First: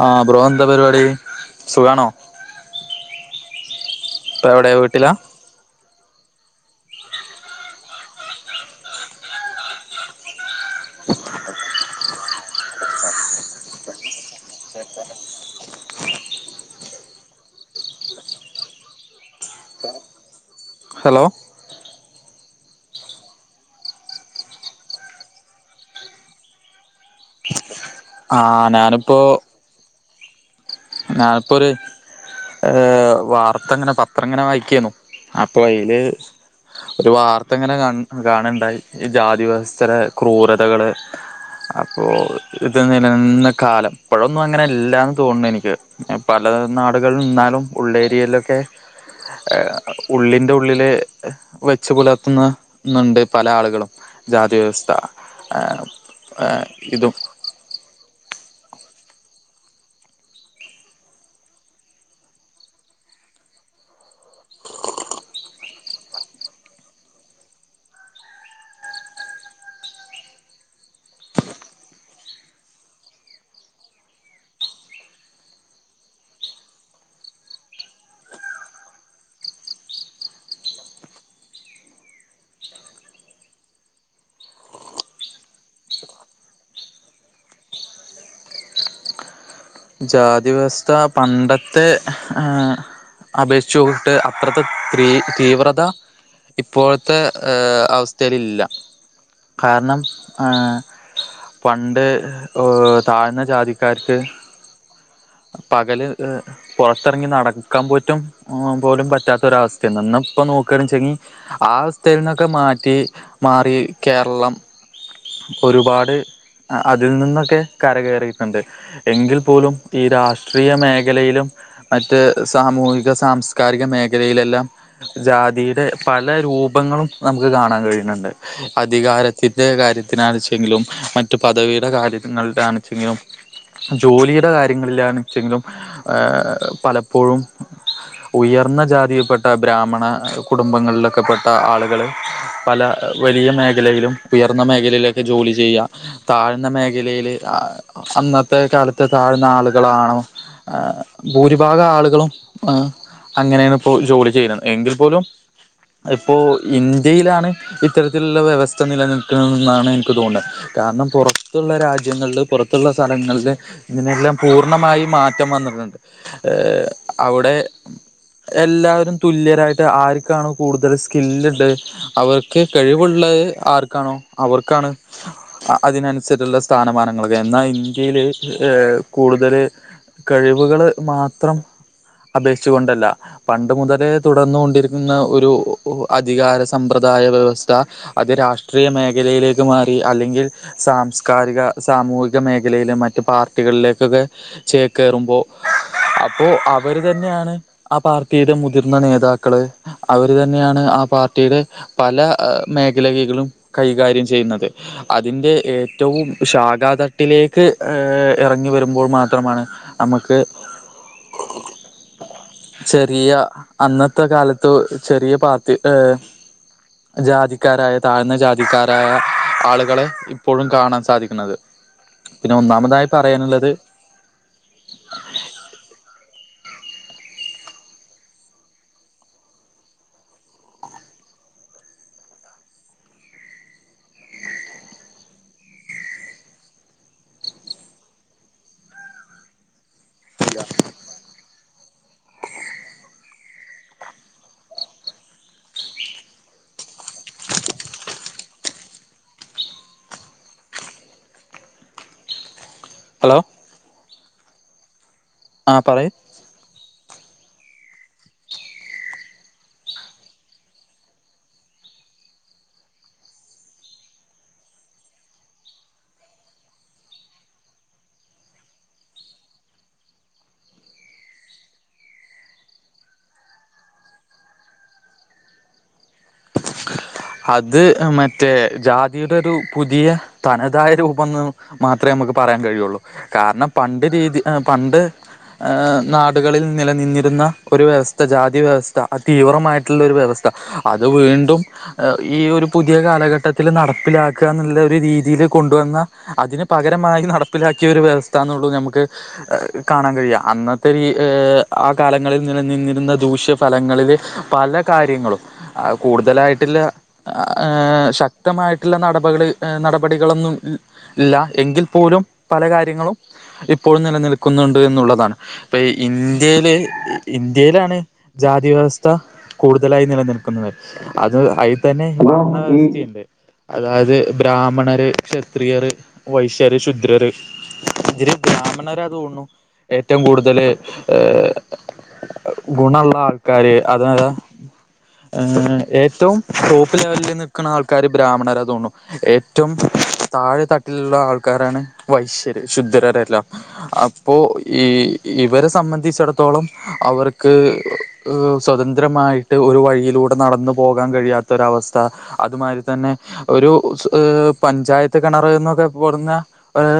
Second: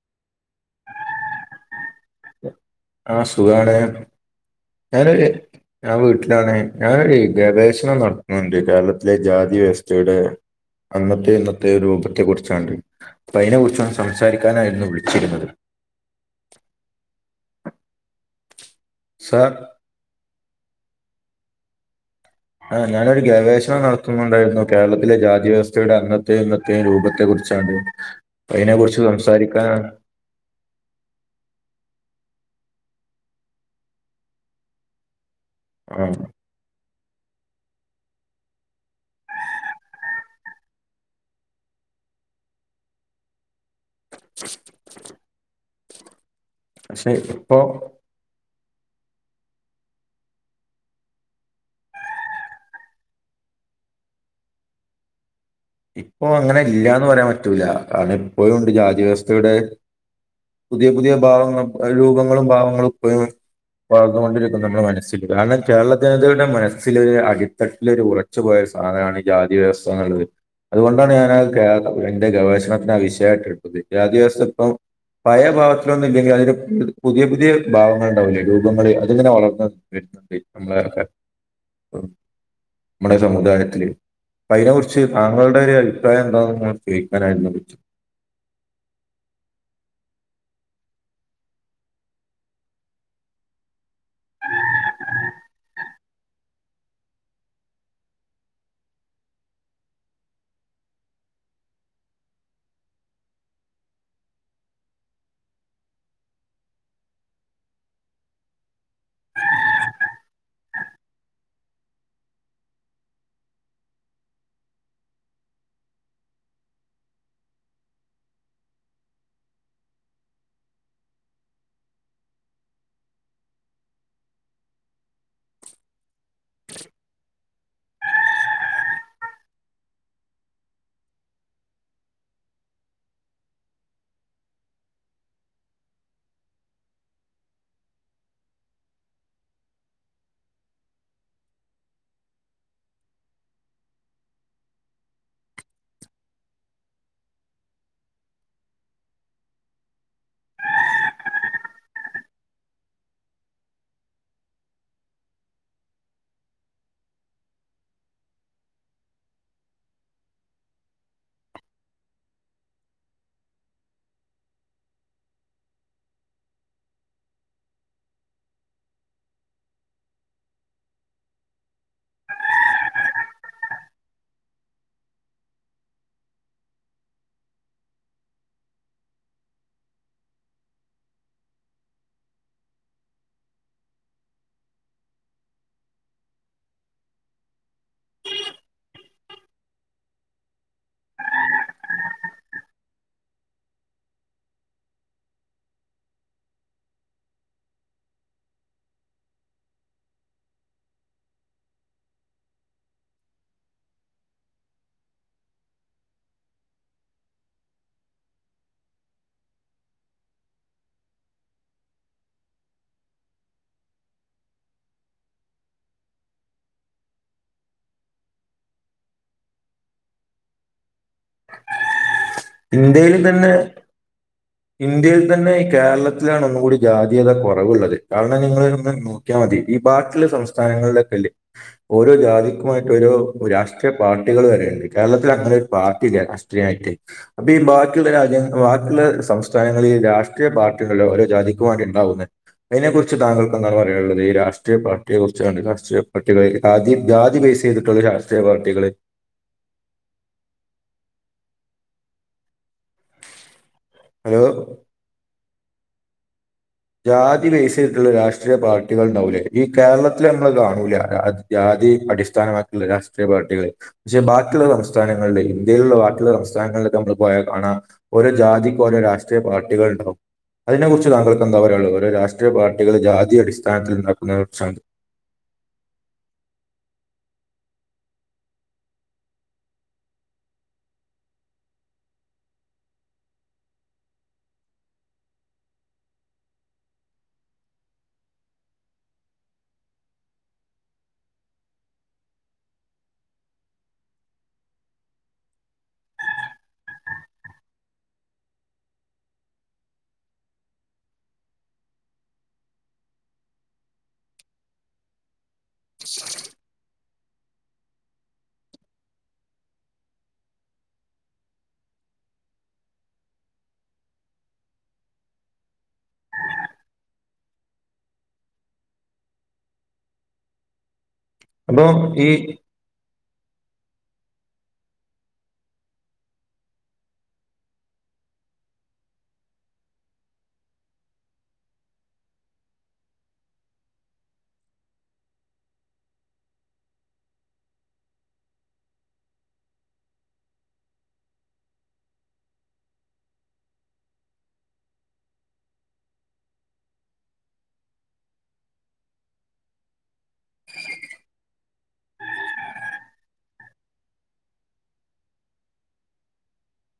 ആഹ bro ന്താ പരിപാടി സുഖാണോ? ആ സുഖാണ് ഇപ്പ എവിടെ വീട്ടിലാ ഞാന് ഞാൻ വീട്ടിൽ- ഞാനൊ ഗവേഷണം നടത്തുന്നുണ്ട് കേരളത്തിലെ ജാതി വ്യവസ്ഥയുടെ- അന്നത്തെ ഇന്നത്തെ രൂപത്തെ കുറിച്ചണ്ട് അ അതിനെ കുറിച്ചാണ് സംസാരിക്കാനായിരുന്നു വിളിച്ചിരുന്നത്. [unintelligible] സാർ ഹലോ ആ ഞാനൊരു ഗവേഷണം നടത്തുന്നുണ്ടായിരുന്നു. കേരളത്തിലെ ജാതിവ്യവസ്ഥയുടെ അന്നത്തെയും ഇന്നത്തെയും രൂപത്തെ കുറിച്ച്. ആ അതിനെ കുറിച്ച് സംസാരിക്കാൻ- ഞാനിപ്പോൊ ഒരു ഏ വാർത്ത എങ്ങനെ പത്രം എങ്ങനെ വായിക്കന്നു. അപ്പോ അയിൽ- ആഹ് ഒരു വാർത്ത ഇങ്ങനെ കാ കാണുണ്ടായി ഈ ജാതി വ്യവസ്ഥരെ ക്രൂരതകള്- അപ്പൊ ഇത് നിലനിന്ന കാലം ഇപ്പഴൊന്നും അങ്ങനെല്ലന്ന് തോന്നുന്നു എനിക്ക്. പല പക്ഷെ നാടുകളിൽ ഇപ്പോ നിന്നാലും ഉള്ളേരിയയിലൊക്കെ- [unintelligible] ഉള്ളിന്റെ ഉള്ളില് വെച്ചു പുലർത്തുന്നണ്ട് പല ആളുകളും. ജാതി വ്യവസ്ഥാ. ഇപ്പൊ അങ്ങനെ ഇല്ലന്ന് പറയാൻ പറ്റൂല കാരണം ഇപ്പോഴും ഉണ്ട് ജാതിവ്യവസ്ഥയുടെ- പുതിയ പുതിയ ഭാവങ്ങ രൂപങ്ങളും ഭാവങ്ങളും. അതുകൊണ്ടിരിക്ക നമ്മുടെ മനസ്സിൽ കാരണം. കേരള ജനതകളടെ മനസ്സൽ ഒരു അടിത്തട്ടില് ഒരു ഉറച്ചു പോയ ഒരു സാധനമാണ് ജാതി വ്യവസ്ഥ എന്നുള്ളത് അതുകൊണ്ടാണ് ഞാനത് എന്റെ ഗവേഷണത്തിന് ആ വിഷയമായിട്ട് എടുത്തത് ജാതി വ്യവസ്ഥ ഇപ്പം. പഴയ ഭാവത്തിലൊന്നും ഇല്ലെങ്കിൽ അതിന് പുതിയ പുതിയ ഭാവങ്ങൾ ഉണ്ടാവില്ലേ രൂപങ്ങള്ൾ അതിങ്ങെനെ - വളർന്ന് നമ്മളർക്ക നമ്മുടെ സമുദായത്തില് അപ്പ അതിനെ കുറിച്ച്- താങ്കളുടെ ഒരു അഭിപ്രായം എന്താെന്ന് നിൾ ചോദിക്കാനായിരുന്നു വിളിച്ചത്. ജാതി വ്യവസ്ഥ പണ്ടത്തെ അപേക്ഷു- അത്രത്തെ തീവ്രത- ഇപ്പോഴത്തെ അവസ്ഥയിലില്ല. കാരണം. പണ്ട് ഏ താഴ്ന്ന ജാതിക്കാർക്ക്- പകല് പുറത്തിറങ്ങി നടക്കാൻ പറ്റും പോലും പറ്റാത്തൊരവസ്ഥ നിന്നും - ഇപ്പ നോക്കാണെച്ചങ്കി ആ അവസ്തെന്ന് ഒക്കെ മാറ്റി മാറി കേരളം. ഒരുപാട് അതിൽ നിന്നൊക്കെ കരകയറിയിട്ടണ്ട് എങ്കിൽ പോലും- ഈ രാഷ്ട്രീയ മേഖലയിലും മറ്റ് സാമൂഹിക സാംസ്കാരിക മേഖലയിലെല്ലാം- ജാതിയുടെ പല രൂപങ്ങളും നമുക്ക് കാണാൻ കഴിയുന്നുണ്ട് അധികാരത്തിന്റെ കാര്യ- ണെങ്കിലും മറ്റു പതവിയുടെ കാര്യണെങ്കിലും ജോലിയുടെ കാര്യ- കയങ്ങളാന്ന് വെച്ചെങ്കിലും പലപ്പോഴും- ഉയർന്ന ജാതിയിൽപ്പെെട്ട ബ്രാഹ്മണ കുടുംബങ്ങളിലൊക്കെ പെട്ട ആളുകൾ പല- വലിയ മേഖലയിലും ഉയർന്ന മേഖലയിലൊക്കെ ജോലി ചെയ്യുക താഴ്ന്ന മേഖലയില് ആ- അന്നത്തെ കാലത്തെ താഴെ- ആളുകളാണോ ഭൂരിഭാഗ ആളുകളും. അങ്ങനെയാണ് ഇപ്പോ ജോലി ചെയ്യുന്നത് എങ്കിൽ പോലും- ഇപ്പോ ഇന്ത്യയിലാണ് ഇത്തരത്തിലുള്ള വ്യവസ്ഥ നിലനിൽക്കുന്നത് എന്നാണ് എനിക്ക് തോന്നുന്നത്. കാരണം പുറത്തുള്ള രാജ്യങ്ങളില് പുറത്തുള്ള സ്ഥലങ്ങളില്- ഇതിനെല്ലാം പൂർണമായും മാറ്റം വന്നിട്ട്ണ്ട് അവിടെ. എല്ലാവരും തുല്യരായിട്ട് ആർക്കാണ് കൂടുതൽ സ്കില്ല്ള്ളത് അവർക്ക് കഴിവുള്ള- അ് ആർക്കാണോ അവർക്കാണ് അ അതിനനുസര്ച്ചുള്ള സ്ഥാനമാനങ്ങള് എന്നാ ഇന്ത്യൽ- ഏ കൂടുതല് കഴിവുകള് മാത്രം. അപേക്ഷിച്ചു കൊണ്ടല്ല പണ്ട് മുതലേ തുടർന്നുകൊണ്ടിരിക്കുന്ന ഒരു അധികാര സമ്പ്രദാ ദായ വ്യവസ്ഥ അത് രാഷ്ട്രീയ മേഖലയിലേക്ക് മാറി അല്ലെങ്കിൽ സാംസ്കാരിക സാം സാമൂഹിക മേഖലയിലും മറ്റ് പാർട്ടികളിലേക്കൊക്കെ ചേ കയറുമ്പോൾ അപ്പോ അവര് തന്നെയാണ് ആ പാർട്ടിയുടെ മുതിർന്ന നേതാക്കള് അവര് തന്നെയാണ് ആ പാർട്ടിയുടെ പല മേഖലകളും കൈകാര്യം ചെയ്യുന്നത് അതിന്റെ ഏറ്റവും ശാഖാ തട്ടിലേക്ക് ഇറങ്ങി വരുമ്പോൾ മാത്രമാണ് അമുക്ക്. ചെറിയ അന്നത്തെ കാലത്ത ചെറിയ പാർട്ട ഏ ജാതിക്കാരായ താഴ്ന്ന ജാതിക്കാരായ ആളുകളെ ഇപ്പോഴും കാണാ സാധിക്കുന്നത് പിന്നെ ഒന്നാമതായി ഇന്ത്യയിൽ തന്നെ പറയാനുള്ളത്. ഇന്ത്യയിൽ തന്നെ കേരളത്തിലാണ്. ങ്ങണൂടി ജാതീയത കൊറവുള്ളത് കാരണം നിങ്ങളഒന്ന് നോക്കിയാ മതി ഈ ബാക്കിള്ള സംസ്ഥാനങ്ങളിലക്കെ ഓരോ ജാതിക്കുമായിട്ട്ഓരോ രാഷ്ട്രീയ പാർട്ടികൾ വരെണ്ട് കേരളത്തിൽ അങ്ങനെ ഒരു പാർട്ടില്ല ട് അയ്റ്റ് അപ്പൊ ഈ ബാക്കിയുള്ള രാജ്യങ്ങ ബാക്കിയുള്ള സം [unintelligible] രാഷ്ട്രീയ പാർട്ടികളിലോ ഓരോ ജാതിക്കും വേണ്ടി ഉണ്ടാവുന്നെ. അയ്നെ കുറിച്ച് താങ്കൾക്ക്ന്താണ് പറയാനുള്ളത് ഈ രാഷ്ട്രീയ പാർട്ടിയെ കുറിച്ചാണ് രാഷ്ട്രീയ പാട്ടികളിൽ അതി ജാതി ചെയ്തിട്ടുള്ള രാശ്ട്രീയ പാർട്ടികള്. ഹലോ. ഓ.. ആ പറയ്. ജാതി വേസയ്തിട്ടുള്ള രാഷ്ട്രീയ പാർട്ടികൾണ്ടാവൂലേ ഈ കേരളത്തിലമ്മള് കാണൂല അ അതി അടിസ്ഥാനമാക്കുള്ള രാഷ്ട്രീയ പാർട്ടികൾ ക്ഷെ ബാക്കിയുള്ള സംസ്ഥാനങ്ങളിൽ ഇന്ത്യയിലുള്ള ബാക്കിയുള്ള സംസ്ഥാനങ്ങ ള് കമ്മൾപോയാ കാണാം ഓരോ ജാതിക്കും ഓരോ രാഷ്ട്രീയ പാർട്ടികണ്ടാവും അതിനെ കുറിച്ച് താങ്കൾ ന്നരാൾ ഓരോ രാഷ്ട്രീയ പാർട്ടികൾ ജാതി അടിസ്ഥാനത്തിൽ നക്കുന്ന. [unintelligible] അത് മറ്റേ ജാതിയുടെ രു പുതിയ തനതായ രൂപംന്ന് മാത്രേ നമ പറയാൻ കഴിയുള്ളൂ. കാരണം പണ്ട് തി ത് അ പണ്ട്- ഏഹ നാടുകളിൽ നിലനിന്നിരുന്ന ഒരു വ്യവസ്ഥ ജാതി വ്യവസ്ഥ അതീവ്രമായിട്ടുള്ള ഒരു വ്യവസ്- ത അത് വീ ദു എ ഈ ഒരു പുതിയ കാലഘട്ടത്തിൽ നടപ്പിലാക്ക്യ ന്നുള്ള ഒരു രീതിയിൽ കൊണ്ടുവന്ന അ തിന് പകരമായി നടപ്പിലാക്കിയരു വ്യവസ്ഥാന്നുള്ളൂ നമുക്ക് അ കാണാകഴിയാ അന്നത്തെരു ഇ ഏ- അ് ആ കാലങ്ങളിൽ നിലനിന്നിരുന്ന ദൂഷ്യഫലങ്ങളില് പല കാര്യങ്ങളും ആ കൂടു തലായിട്ടുള്ള അ ആശക്തമായിട്ട് ള്ള നടപകള് എ നടപടികളൊന്നും ല്ല എങ്കിൽപോലും പല കാര്യങ്ങളും ഇപ്പോഴും നിലനിൽക്കുന്നുണ്ട് എന്നുള്ളതാണ്. ഇപ്പ ഇന്ത്യയിൽ ഇന്ത്യയിലാണ് ജാതി വ്യവസ്ഥ കൂടുതലായി നിലനിൽക്കുന്നത്. അത് അയിൽ അപ്പൊ തന്നെ അ [unintelligible] ന്ത്യണ്ട്. അതായത് ബ്രാഹ്മണര് ക്ഷത്രിയര് വൈശ്യര് ശുദ്രര്. ഇതിര് ബ്രാഹ്മണരാതതോണു ഏറ്റവും കൂടുതല് ഏഹ അ ഗുണള്ളാൾക്കാാര് അതതാ ഏ ഏറ്റവും ടോപ്പ് ലെവലിൽ നിൽക്ണാൾക്കാർ ബ്രാഹ്മണരാ തോണു. ഏറ്റവും താഴ് തട്ടിലുള്ള ആൾക്കാരാണ് വൈശര് ശുദ്ധരരെല്ലാം അപ്പോ ഈ ഇവരെ സംബന്ധിച്ചിടത്തോളം അവർക്ക് അ സ്വതന്ത്രമായിട്ട് ഒരു വഴിയിലൂടെ. ടെ നടന്ന്പോകാൻ കഴിയാത്ത രവസ്ഥ അത്മാരിതന്നെ ഒരു സ് ആ പഞ്ചായത്ത് ക ണർ ന്നൊക്കെ പുർന്ന ഒരു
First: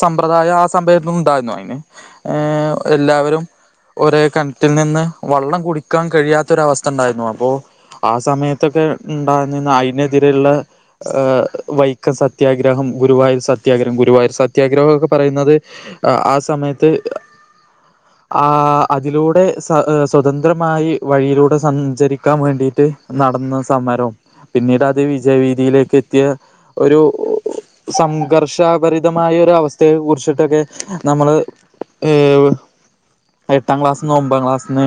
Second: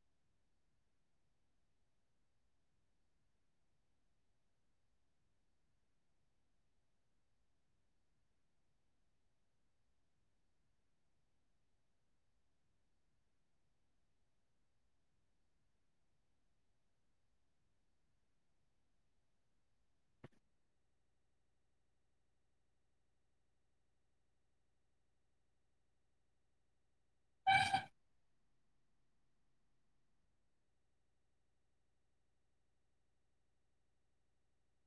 സമ്പ്രദായം ആ സമ്പയത്തിന്നു ണ്ടായിരുന്നു അയിന് ഏ എല്ലാവരും ഒരേ കെൺറ്റിൽ നിന്ന് വള്ളം കുടിക്കാൻ കഴിയാത്തൊരവസ്ഥ ണ്ടായിരുന്നു അപ്പോ- ആ സമയത്തൊക്കെ ണ്ടാവന്നേന്ന് അയ്നെതിരെള്ള ആ വൈക്കം സത്യാഗ്രഹം- അം ഗുരുവായൂർ സത്യാഗ്രഹം ഗുരുവായൂർ സത്യാഗ്രഹ ഒക്കെ പറയുന്നത് ആ സമയത്ത് ആ അതിലൂടെ സ സ്വതന്ത്രമായി വഴിയിലൂടെ സഞ്ചരിക്കാൻ വേണ്ടിയി ട്ട് നടന്ന സമരം പിന്നീടത് വിജയ വീദിയിലേക്കെത്തിയ ഒരു സംഘർഷാഭരിതമായ ഒര വസ്ഥയെ കുറിച്ചിട്ടൊക്കെ നമ്മള്. ഏവ്. എട്ടാം ക്ലാസ്സിന്ന് ഒമ്പാം ക്ലാസ്സിന്ന്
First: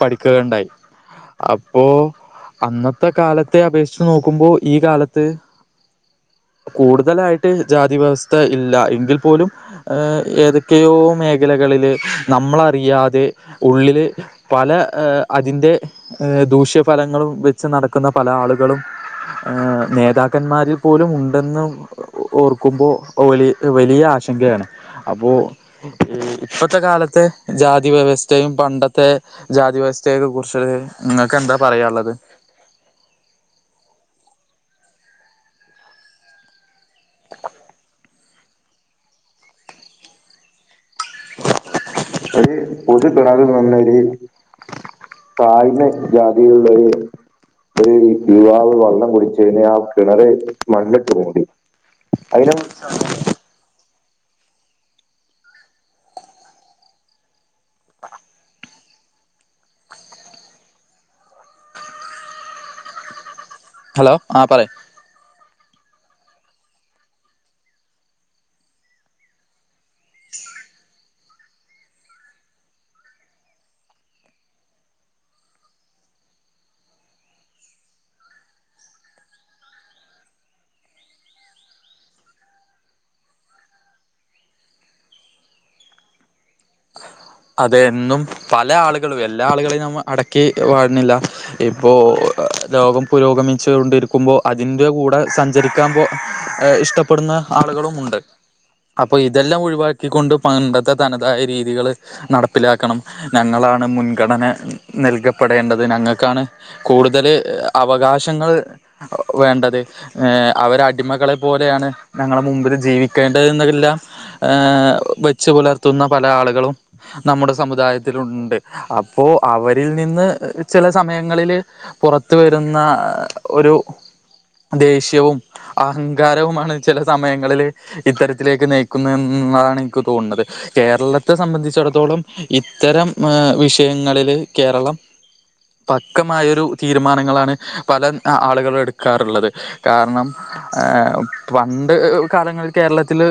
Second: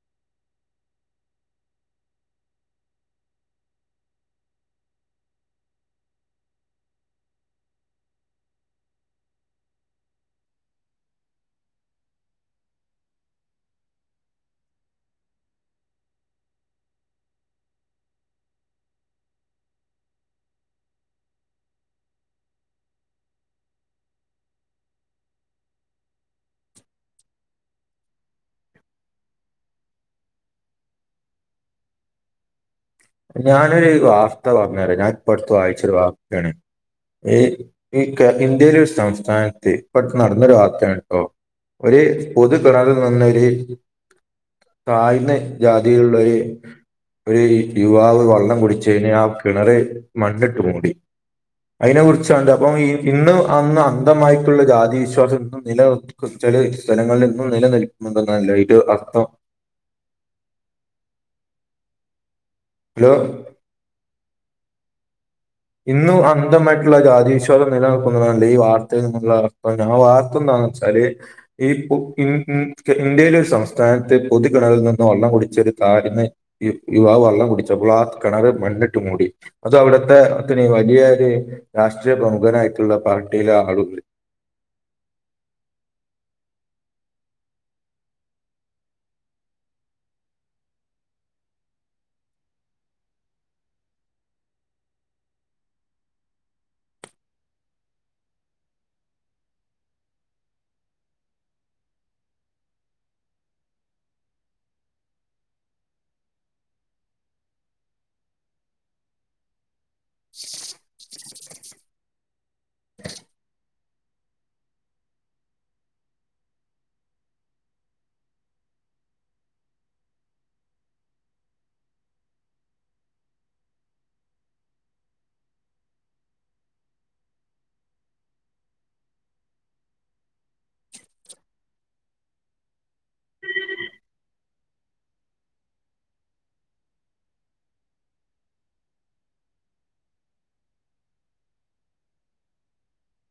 പഠിക്കുകയുണ്ടായി അപ്പോ അന്നത്തെ കാലത്തെ അപേക്ഷിച്ചു നോക്കുമ്പോ ഈ കാലത്ത് കൂടുതലായിട്ട് ജാതി വ്യവസ്ഥ ഇല്ല എങ്കിൽ പോലും ഏതെക്കെയോ മേഖലക ളില്. നമ്മളറിയാതെ ഉള്ളിൽ പല അതിന്റെ ദൂഷ്യ ഫലങ്ങളും വെച്ച് നടക്കുന്ന പല ആളുകളും ഏ നേതാക്കന്മാരിൽ പോലും ഉണ്ടെന്ന് ഓർക്കുമ്പോ വലി വലിയ ആ ശങ്കയാണ് അപ്പോ ഇപ്പത്തെ കാലത്തെ ജാതി വ്യവസ്ഥയും പണ്ടത്തെ ജാതി വ്യവ വസ്ഥയെക്കെ കുറിച്ചൊക്കെ ഇങ്ങക്ക് എന്താ പറയാൻ ഇള്ളത് ഞാനൊരു വാർത്ത പറഞ്ഞരാ ഞാൻ ഇപ്പട്ത്ത് വായിച്ചൊരു വാർത്തേണ് ഈ ഈ ഇന്ത്യയിലെ ഒരു സംസ്ഥാനത്ത് ഇപ്പട്ത്ത് നടന്നൊരു വാർത്തേണ് ഓ ഒര് ഒരു പൊതു കണറിൽ പൊതു കിണറ് നിന്നൊര് നിന്നൊരു താഴ്ന്ന ജാതിയിലുള്ളൊര് ഒര് ഒരു ഒരു യുവാവ് വള്ളം യുവാവ് വെള്ളം കുടിച്ചതിന് ആ കുടിച്ചതിന് കിണറ് ആ കിണറ് മണ്ണിട്ട് മൂടി മണ്ണിട്ട് മൂടി അതിനെ കുറിച്ചാണ്ട് അതിനെ അപ്പം ഇന്നും അന്നും അന്തമായിട്ടുള്ള ജാതി വിശ്വാസം ഇന്നും നിലനിർക്കുന്ന ചെല സ്ഥലങ്ങളിൽ ഇന്നും നിലനിൽക്കുന്നുണ്ട് അല്ലെ ഇതിന് അർത്ഥം ഹലോ ഹലോ ആ പറ ഇന്നും അന്തമായിട്ടുള്ള ജാതി വിശ്വാസം നിലനിൽക്കുന്നുന്നെല്ലേ ഈ വാർത്തയിൽന്നുള്ള അർത്ഥം ഞാൻ വാർത്തെന്താ ന്ന് വച്ചാല് ഈ ഇ ഇ ഇന്ത്യയിലെ ഒരു സംസ്ഥാനത്ത് പൊതു കിണറിൽ നിന്ന് വള്ളം കുടിച്ച താഴ്ന്ന യുവാവ് വള്ളം കുടിച്ചപ്പോൾ ആ കിണറ് മണ്ണിട്ട് മൂടി അത് അവിടത്തെ ത്തിന് വലിയൊരു രാഷ്ട്രീയ പ്രമുഖനായിട്ടുള്ള പാർട്ടിയിലെ ആളുകൾ അതെ ഇന്നും പല ആളുകളും എല്ലാ ആളുകളെയും നമ്മൾ അടക്കി വാഴുന്നില്ല ഇപ്പോ ലോകം പുരോഗമിച്ചു കൊണ്ടിരിക്കുമ്പോൾ അതിന്റെ കൂടെ സഞ്ചരിക്കാൻ ഇപ്പൊ ഇഷ്ടപ്പെടുന്ന ആളുകളും ഉണ്ട് അപ്പൊ ഇതെല്ലാം ഒഴിവാക്കിക്കൊണ്ട് പണ്ടത്തെ തനതായ രീതികള് നടപ്പിലാക്കണം ഞങ്ങളാണ് മുൻഗണന നൽകപ്പെടേണ്ടത് ഞങ്ങൾക്കാണ് കൂ കൂട്തല് അവകാശങ്ങൾ വേണ്ടത് അവരടിമകളെ പോലേണ് ഞങ്ങളെ മുമ്പിൽ ജീവിക്കേണ്ടത് എന്നെല്ലാം ഏ വച്ചു പുലർത്തുന്ന പല ആളുകളും നമ്മുടെ സമുദായത്തിലുണ്ട് അപ്പോ അവരിൽ നിന്ന് ചില സമയങ്ങളില് പുറത്ത് വരുന്ന ഒരു ദേഷ്യവും അഹങ്കാരവുമാണ് ചില സമയങ്ങളില് ഇത്തരത്തിലേക്ക് നയിക്കുന്നത് എന്നുള്ളതാണ് എനിക്ക് തോന്നുന്നത് കേരളത്തെ സംബന്ധിച്ചിടത്തോളം ഇത്തരം ഏ വിഷയങ്ങളില് കേരളം പക്കമായൊരു തീരുമാനങ്ങളാണ് പല ആളുകളും എടുക്കാറുള്ളത് കാരണം ഏ പണ്ട് കാലങ്ങളിൽ കേരളത്തില്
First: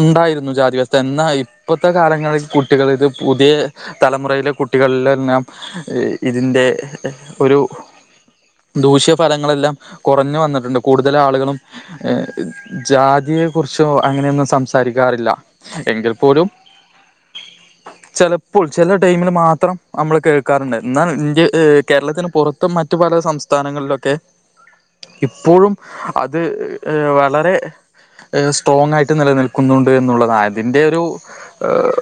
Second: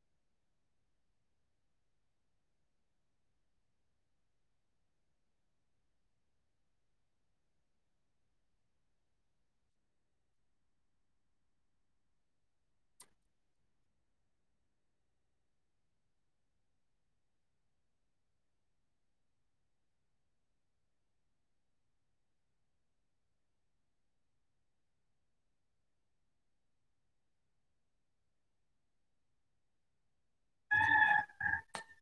ഉണ്ടായിരുന്നു ജാതി വ്യവസ്ഥ എന്നാ ഇപ്പ ത്തെ കാലങ്ങളിൽ കുട്ടികള് ഇത് പുതിയ തലമുറയിലെ കുട്ടികളിലെന്നെ ഇതിൻ്റെ ഒരു ദൂഷ്യ ഫലങ്ങളെല്ലാം കുറഞ്ഞു വന്നിട്ടുണ്ട് കൂടുതൽ ആളുകളും ഏ ജാതി യെ കുറിച്ചോ അങ്ങനെയൊന്നും സംസാരിക്കാറില്ല എങ്കിൽ പോലും ചെലപ്പോൾ ചെല ടൈമിൽ മാത്രം നമ്മൾ കേൾക്കാറുണ്ട് എന്നാൽ ഇന്ത്യ കേരളത്തിന് പുറത്തും മറ്റു പല സംസ്ഥാനങ്ങളിലൊക്കെ ഇപ്പോഴും അത് വളരെ സ്ട്രോങ് ആയിട്ട് നിലനിൽക്കുന്നുണ്ട് എന്നുള്ളതാ അതിൻറെ ഒരു ഏഹ്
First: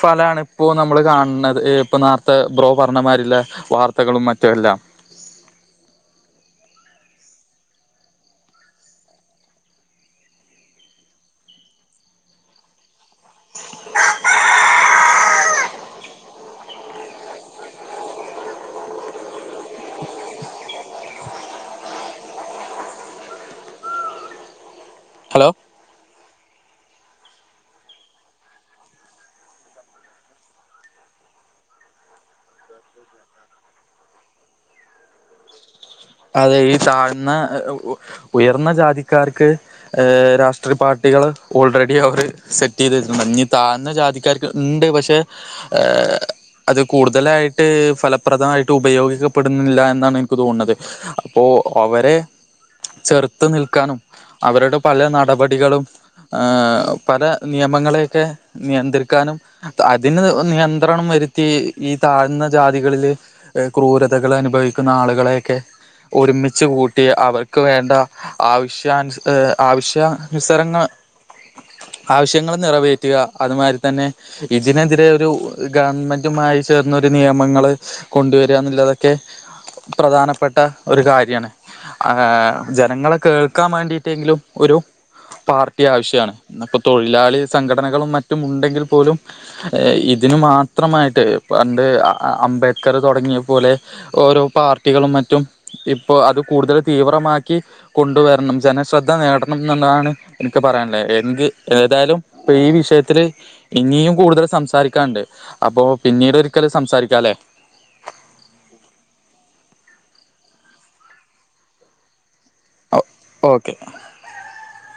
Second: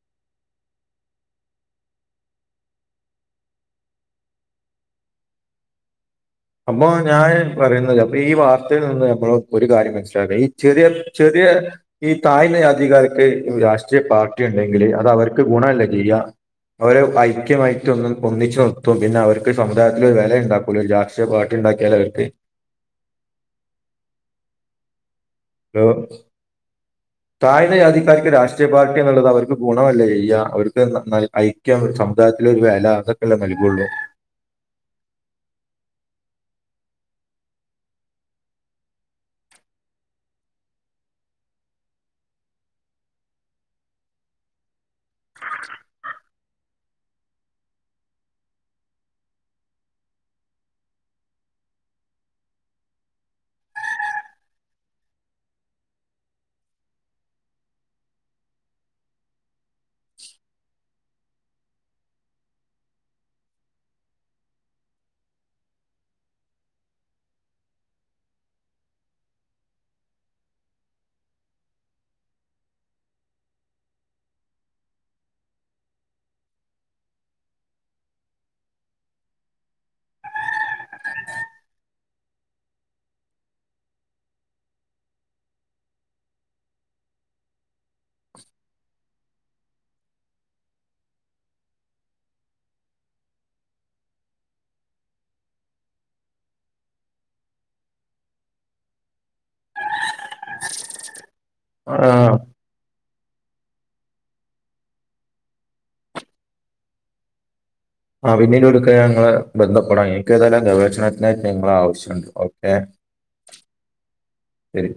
ഫലാണ് ഇപ്പോ നമ്മള് കാണുന്നത് ഇപ്പൊ നോർത്തെ ബ്രോ പറഞ്ഞമാരില്ലൊ വാർത്തകളും മറ്റ് എല്ലാം [inaudible] അപ്പോ ഞാൻ പറയുന്നത് അപ്പൊ ഈ വാർത്തയിൽ നിന്ന് നമ്മള് ഒരു കാര്യം മനസ്സിലാക്ക ഈ ചെറിയ ചെറിയ റ്റോ ഈ താഴ്ന്ന ജാതിക്കാര് ക്ക്‌ രാഷ്ട്രീയ പാർട്ടി ഇണ്ടങ്കില് അത് അവർക്ക് ഗുണല്ലെ ചെയ്യ അവരെ ഐക്യമായിട്ട് ഒ ഒന്നിച്ചച്ച് നിർത്തും പിന്നെ അവർക്ക് സമുദായത്തിന് ഒരു വെലയുണ്ടാക്കൂല ലാസ്റ്റ് പക്ഷേ പാർട്ടിണ്ടാക്കിയൽ അവർക്ക് ഹലോ താഴ്ന്ന ജാതിക്കാർക്ക് രാഷ്ട്രീയ പാർട്ടി എന്നുള്ളത് അവർക്ക് ഗുണമല്ല ചെയ്യ അവർക്ക് ഐക്യം ഒരു സമുദായ അല്ല ഒരു വെല അതൊക്കെല്ലെ നൽകെള്ളൂ അതെ ഈ താഴ്ന്ന ഉയർന്ന ജാതിക്കാർക്ക് ഹ് രാഷ്ട്രീയ പാർട്ടി കുട്ടികൾ ഓൾറെഡി അവർ സെറ്റ്ചെയ്ത് വെച്ചിട്ടുണ്ട് ഈ താഴ്ന്ന ജാതിക്കാർക്ക് ഉണ്ട് പക്ഷെ അത് കൂടുതലായിട്ട് ഫലപ്രദമായിട്ട് ഉപയോഗിക്കപ്പെടുന്നില്ല എന്നാണ് എനിക്ക് തോന്നുന്നത് അപ്പോ അവരെ ചെറുത്ത് നിൽക്കാനും അവരുടെ പല നടപടികളും പല നിയമങ്ങളെയൊക്കെ നിയന്ത്രിക്കാനും അതിന് നിയന്ത്രണം വെക്ക രുത്തി ഈ താഴ്ന്ന ജാതികളിൽ ക്രൂരതകള് അനുഭവിക്കുന്ന ആളുകളെയൊക്കെ ഒരുമിച്ച് കൂട്ടി അവർക്ക് വേണ്ട ആവശ്യാനു ആവശ്യാനുസരങ്ങ ആ ആവശ്യങ്ങൾ നിറവേറ്റുക അതുമാതിരി തന്നെ ഇതിനെതിരെ ഒരു ഗവൺമെന്റുമായി ചേർന്ന ഒരു നിയമങ്ങൾ കൊണ്ടുവര എന്നുള്ള തൊക്കെ പ്രധാനപ്പെട്ട ത്ത ഒരു കാര്യാണ് ജനങ്ങളെ കേൾക്കാൻ വേണ്ടിട്ടെങ്കിലും ഒരു പാർട്ടി ആവശ്യാണ് ഇപ്പൊ തൊഴിലാളി സംഘടനകളും മറ്റും ഉണ്ടങ്കിൽ പോലും ഇതിന് മാത്രമായിട്ട് പണ്ട് അംബേദ്കർ തുടങ്ങിയ പോലെ ഓരോ പാർട്ടികളും മറ്റും ഇപ്പോ അത് കൂടുതൽ തീവ്രമാക്കി കൊണ്ടുവരണം ജനശ്രദ്ധ നേടണന്നുള്ളതാണ് എനിക്ക് പറയാനുല്ലേ എന്ത് ആ ഏതായാലും ഇപ്പ ഈ വിഷയത്തില് ഇനിയും കൂടുതൽ സംസാരിക്കാണ്ട് അപ്പൊ പിന്നീട് ഒരിക്കൽ സംസാരിക്കാല്ലേ ആ പിന്നീട് എടുക്ക നിങ്ങളെ ബന്ധപ്പെടാം എനിക്ക് ഏതായാലും ഗവേഷണത്തിനായി നിങ്ങളെ ആവശ്യണ്ട് ഏ ഓക്കെ ശരി